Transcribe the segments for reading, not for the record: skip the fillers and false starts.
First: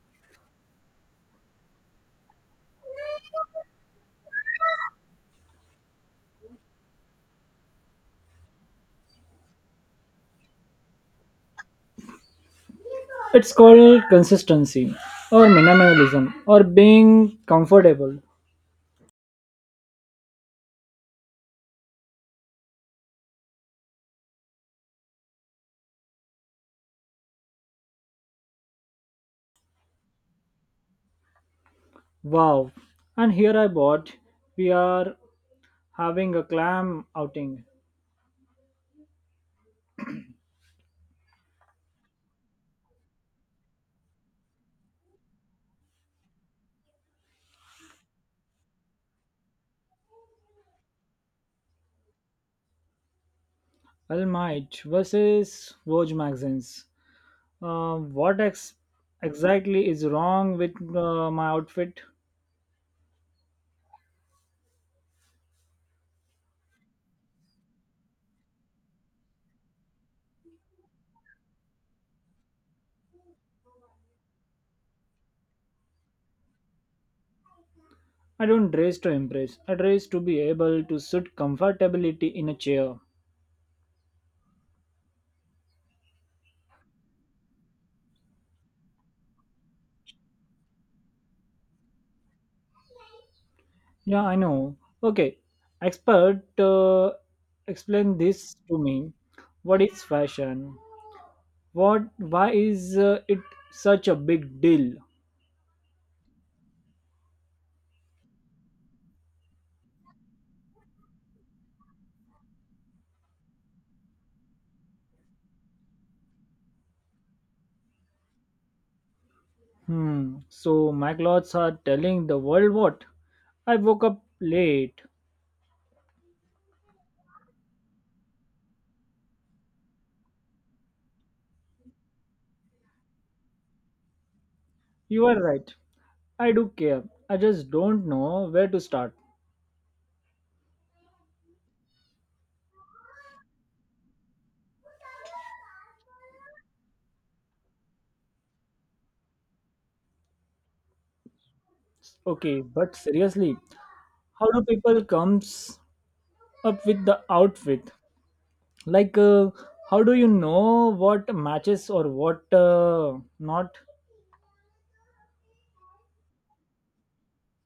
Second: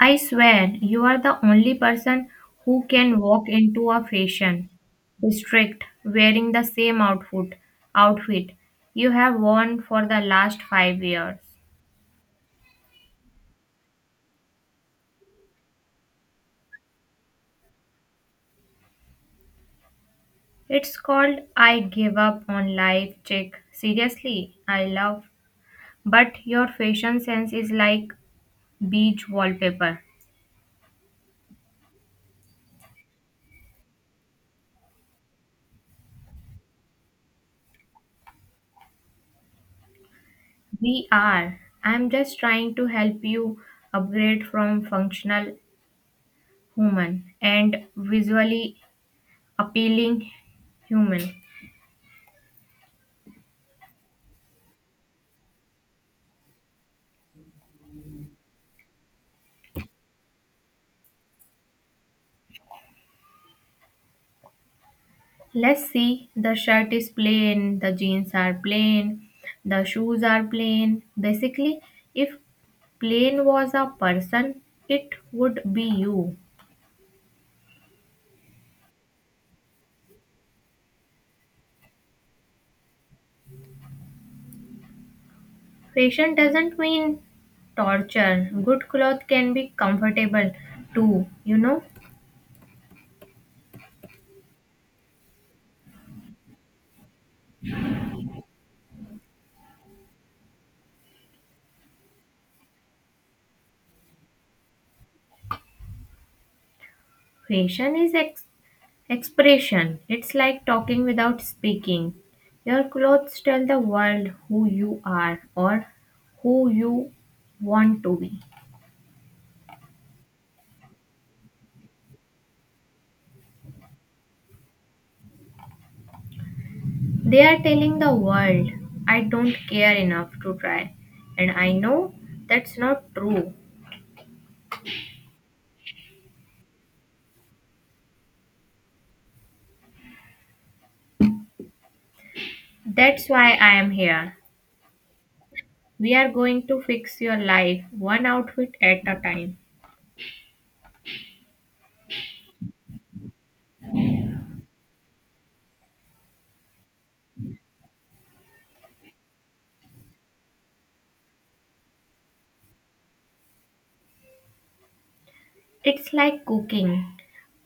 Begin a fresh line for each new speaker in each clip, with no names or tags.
I swear, you are the only person who can walk into a fashion district wearing the same outfit you have worn for the last 5 years.
It's called consistency, or minimalism, or being comfortable.
It's called I give up on life check. Seriously, I love but your fashion sense is like beach wallpaper.
Wow. And here I bought, we are having a clam outing.
We are. I'm just trying to help you upgrade from functional human and visually appealing human.
All Might versus Vogue magazines. What exactly is wrong with my outfit?
Let's see. The shirt is plain, the jeans are plain, the shoes are plain. Basically, if plain was a person, it would be you.
I don't dress to impress. I dress to be able to sit comfortably in a chair.
Fashion doesn't mean torture. Good clothes can be comfortable too, you know.
Yeah, I know. Okay, expert, explain this to me. What is fashion? What? Why is it such a big deal?
Fashion is ex- Expression. It's like talking without speaking. Your clothes tell the world who you are or who you want to be.
Hmm. So my clothes are telling the world what? I woke up late.
They are telling the world, I don't care enough to try. And I know that's not true.
You are right. I do care. I just don't know where to start.
That's why I am here. We are going to fix your life one outfit at a time.
Okay, but seriously, how do people comes up with the outfit? Like, how do you know what matches or what not.
It's like cooking.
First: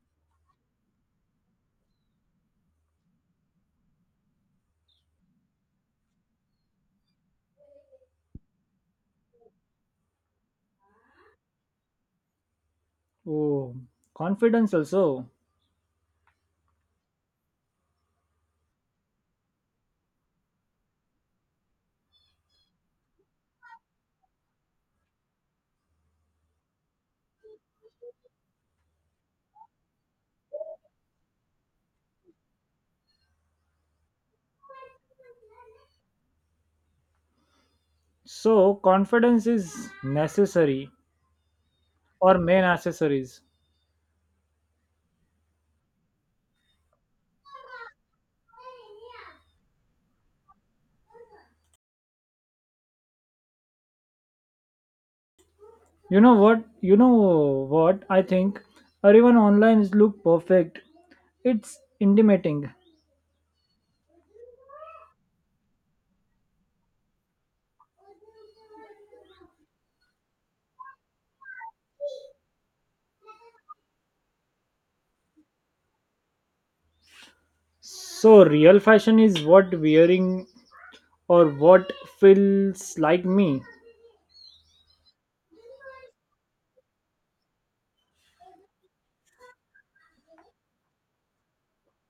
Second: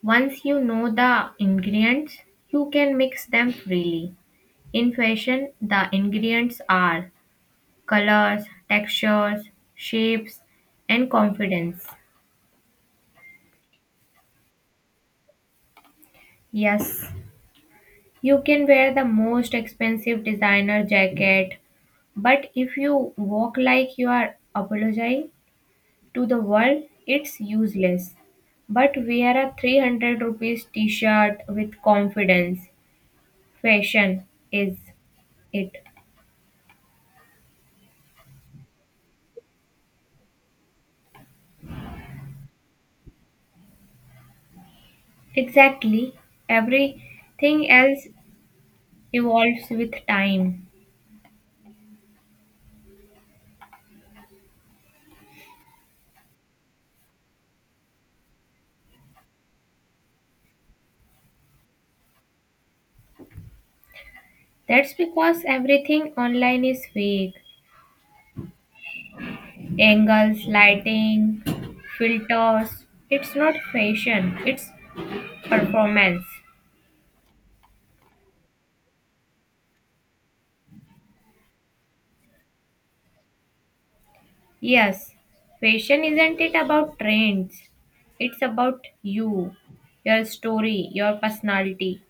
Once you know the ingredients, you can mix them freely. In fashion, the ingredients are colors, textures, shapes, and confidence.
Oh, confidence also.
Yes, you can wear the most expensive designer jacket, but if you walk like you are apologizing to the world, it's useless. But wear a 300 rupees t shirt with confidence. Fashion is it.
So confidence is necessary or main accessories.
Exactly. Everything else evolves with time.
You know what, I think everyone online is look perfect, it's intimidating.
That's because everything online is fake. Angles, lighting, filters. It's not fashion, it's performance.
So real fashion is what wearing or what feels like me.
Yes, fashion isn't it about trends? It's about you, your story, your personality.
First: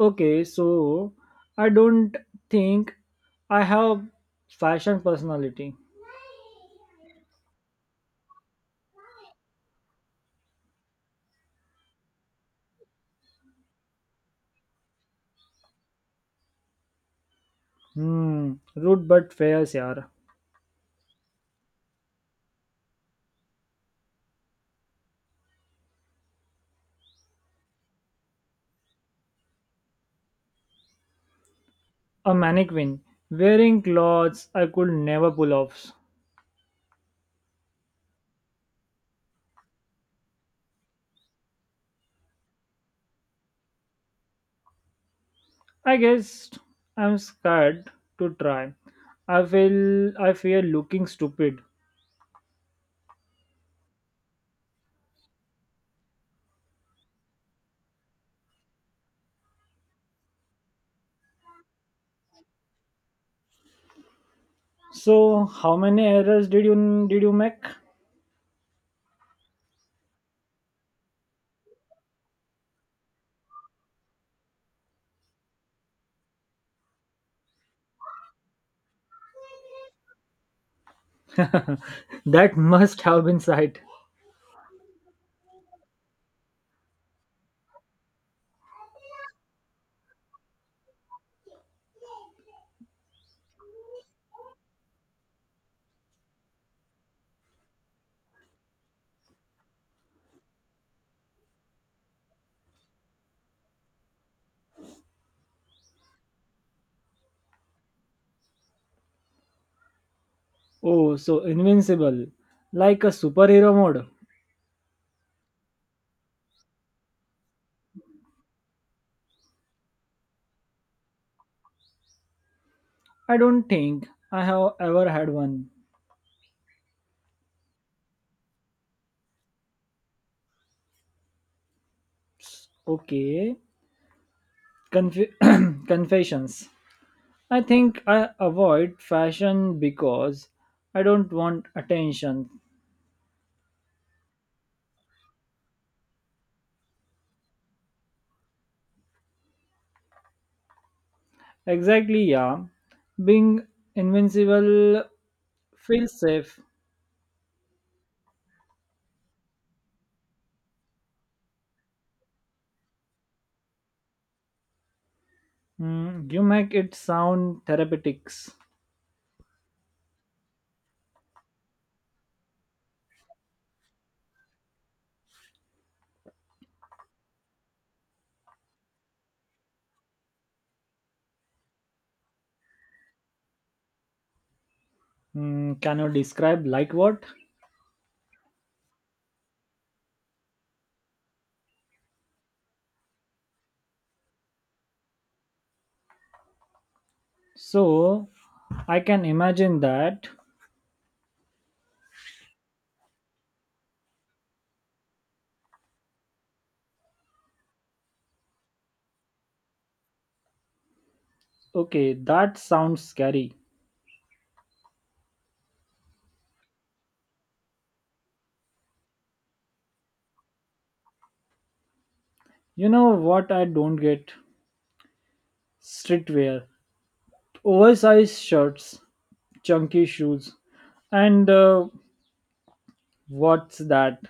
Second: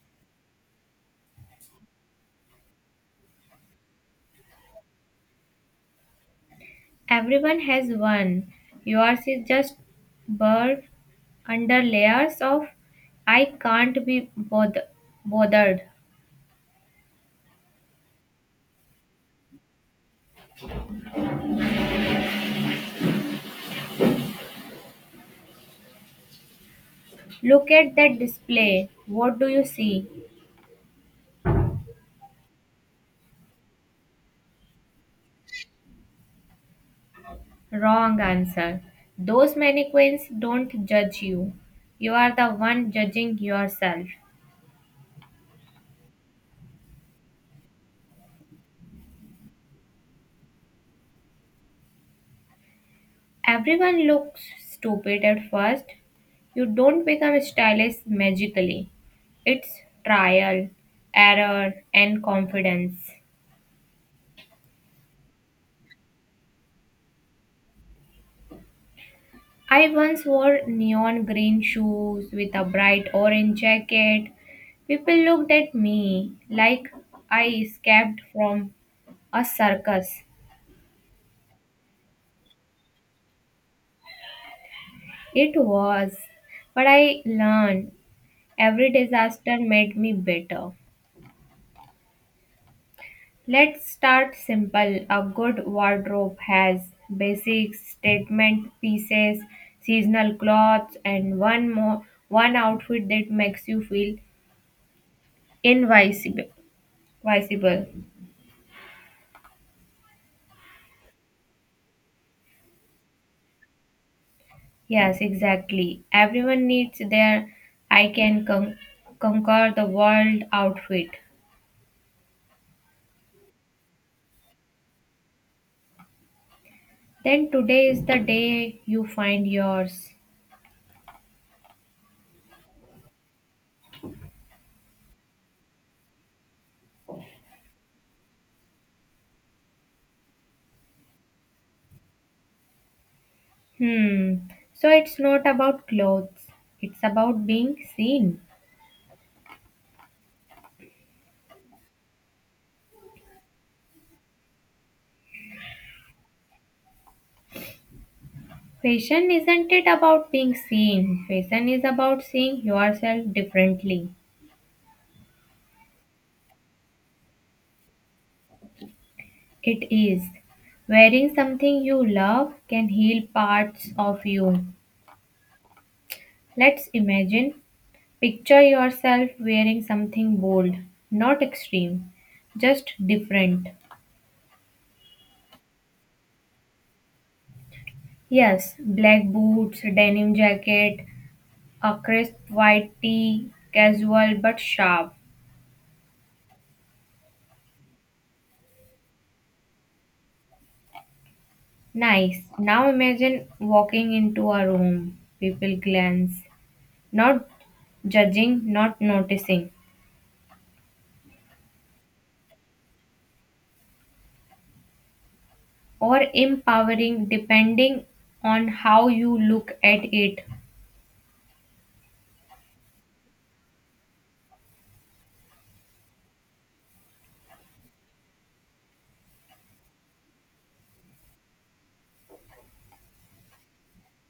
Okay, so I don't think I have fashion personality.
Everyone has one. Yours is just bird under layers of I can't be bother- bothered.
Hmm, rude but fair, yaar.
Look at that display. What do you see?
A mannequin wearing clothes I could never pull off.
Wrong answer. Those mannequins don't judge you. You are the one judging yourself.
I guess I'm scared to try. I feel I fear looking stupid.
Everyone looks stupid at first. You don't become stylish magically. It's trial, error, and confidence.
So how many errors did you make?
I once wore neon green shoes with a bright orange jacket. People looked at me like I escaped from a circus.
That must have been sight.
It was, but I learned every disaster made me better. Let's start simple. A good wardrobe has basic statement pieces, seasonal clothes, and one outfit that makes you feel invisible. Visible.
Oh, so invincible, like a superhero mode.
Yes, exactly. Everyone needs their I can con- conquer the world outfit.
I don't think I have ever had one.
Then today is the day you find yours.
Okay. Conf- confessions. I think I avoid fashion because I don't want attention.
Hmm. So it's not about clothes. It's about being seen.
Exactly, yeah. Being invincible feels safe.
Fashion isn't it about being seen? Fashion is about seeing yourself differently.
Hmm, you make it sound therapeutics.
It is. Wearing something you love can heal parts of you. Let's imagine. Picture yourself wearing something bold, not extreme, just different.
Hmm, can you describe like what?
Yes, black boots, denim jacket, a crisp white tee, casual but sharp.
So, I can imagine that.
Nice. Now imagine walking into a room, people glance, not judging, not noticing,
Okay, that sounds scary.
or empowering depending on how you look at it.
You know what I don't get? Streetwear. Oversized shirts, chunky shoes, and what's that?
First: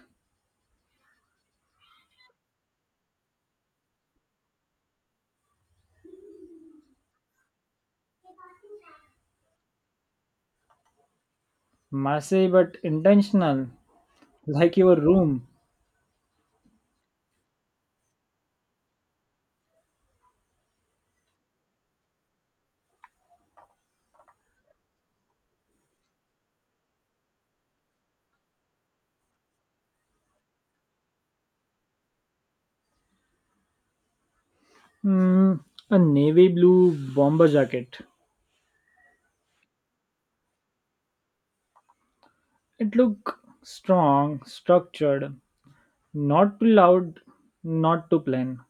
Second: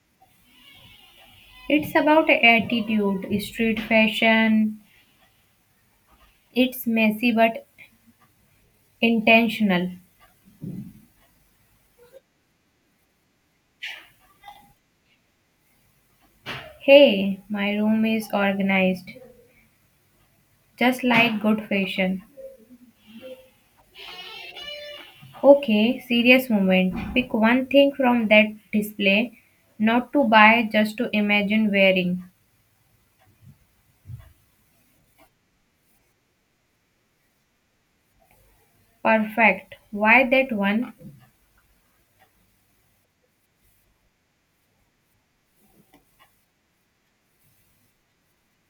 It's about attitude, street fashion. It's messy but intentional.
Messy but intentional, like your room.
Hey, my room is organized, just like good fashion. Okay, serious moment. Pick one thing from that display, not to buy, just to imagine wearing.
Mm, a navy blue bomber jacket.
Perfect. Why that one?
It looked strong, structured, not too loud, not too plain.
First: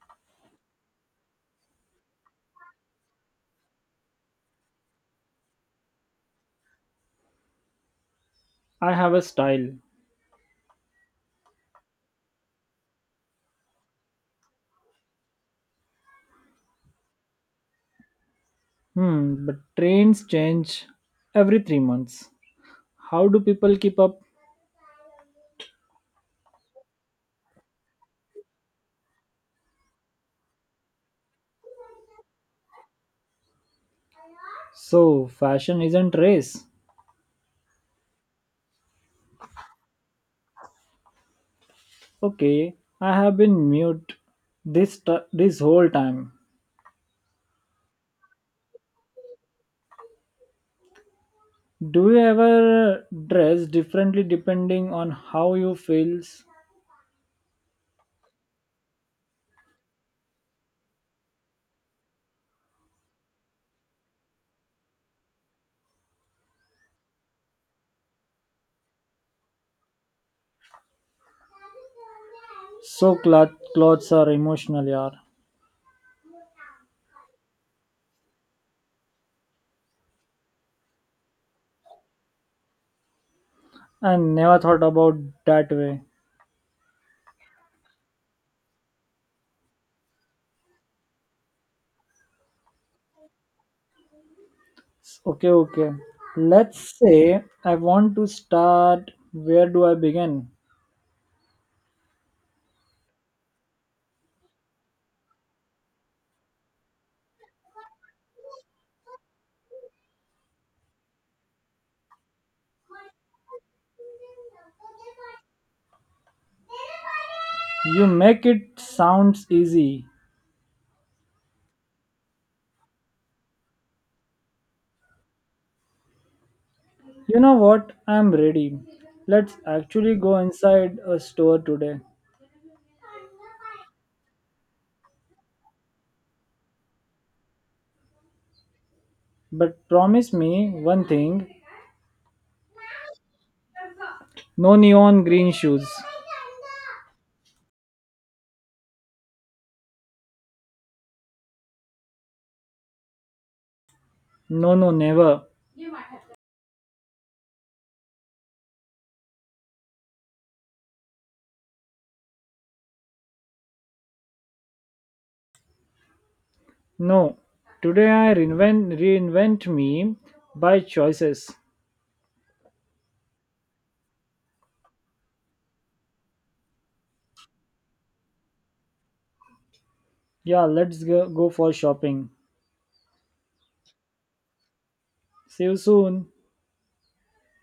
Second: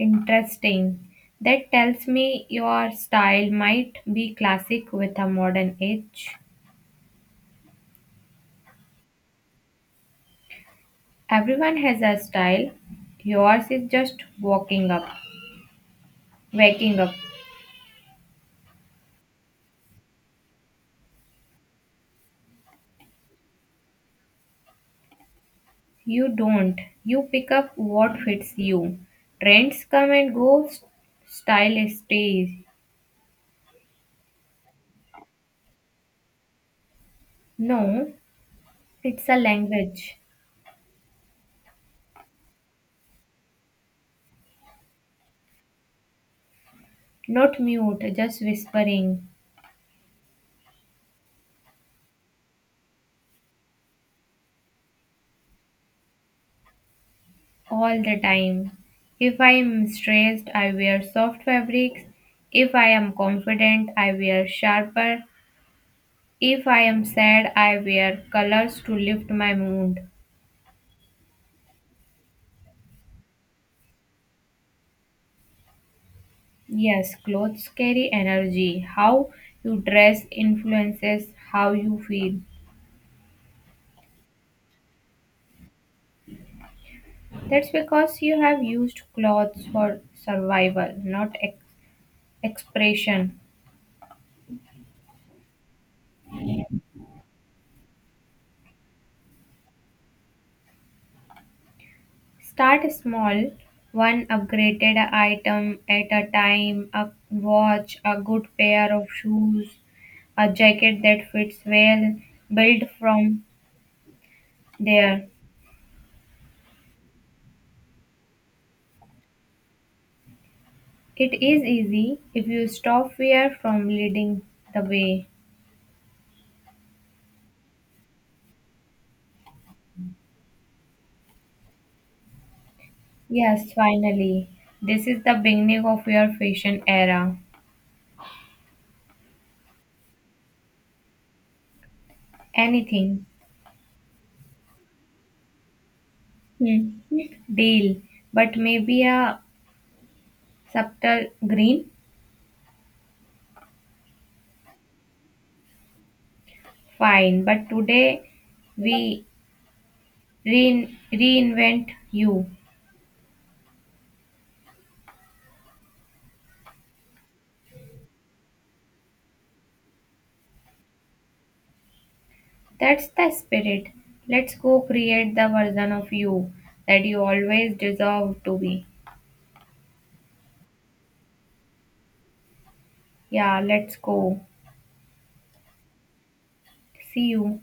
Interesting. That tells me your style might be classic with a modern edge.
I have a style.
Everyone has a style. Yours is just walking up, waking up.
Hmm, but trends change every three months. How do people keep up?
You don't. You pick up what fits you. Trends come and go, style stays.
So, fashion isn't race.
No, it's a language,
Okay, I have been mute this whole time.
not mute, just whispering
Do you ever dress differently depending on how you feels?
all the time. If I am stressed, I wear soft fabrics. If I am confident, I wear sharper. If I am sad, I wear colors to lift my mood.
So clothes are emotional, yaar.
Yes, clothes carry energy. How you dress influences how you feel.
I never thought about that way.
That's because you have used clothes for survival, not ex- expression.
Okay, okay. Let's say I want to start. Where do I begin?
Start small, one upgraded item at a time, a watch, a good pair of shoes, a jacket that fits well, build from there.
You make it sounds easy.
It is easy if you stop fear from leading the way.
You know what? I'm ready. Let's actually go inside a store today.
Yes, finally. This is the beginning of your fashion era.
But promise me one thing.
Anything.
No neon green shoes.
Hmm. Deal. But maybe a subtle green?
No, no, never.
Fine. But today we reinvent you.
No. Today I reinvent me by choices.
That's the spirit. Let's go create the version of you that you always deserve to be.
Yeah, let's go, go for shopping.
Yeah, let's go.
See you soon.
See you.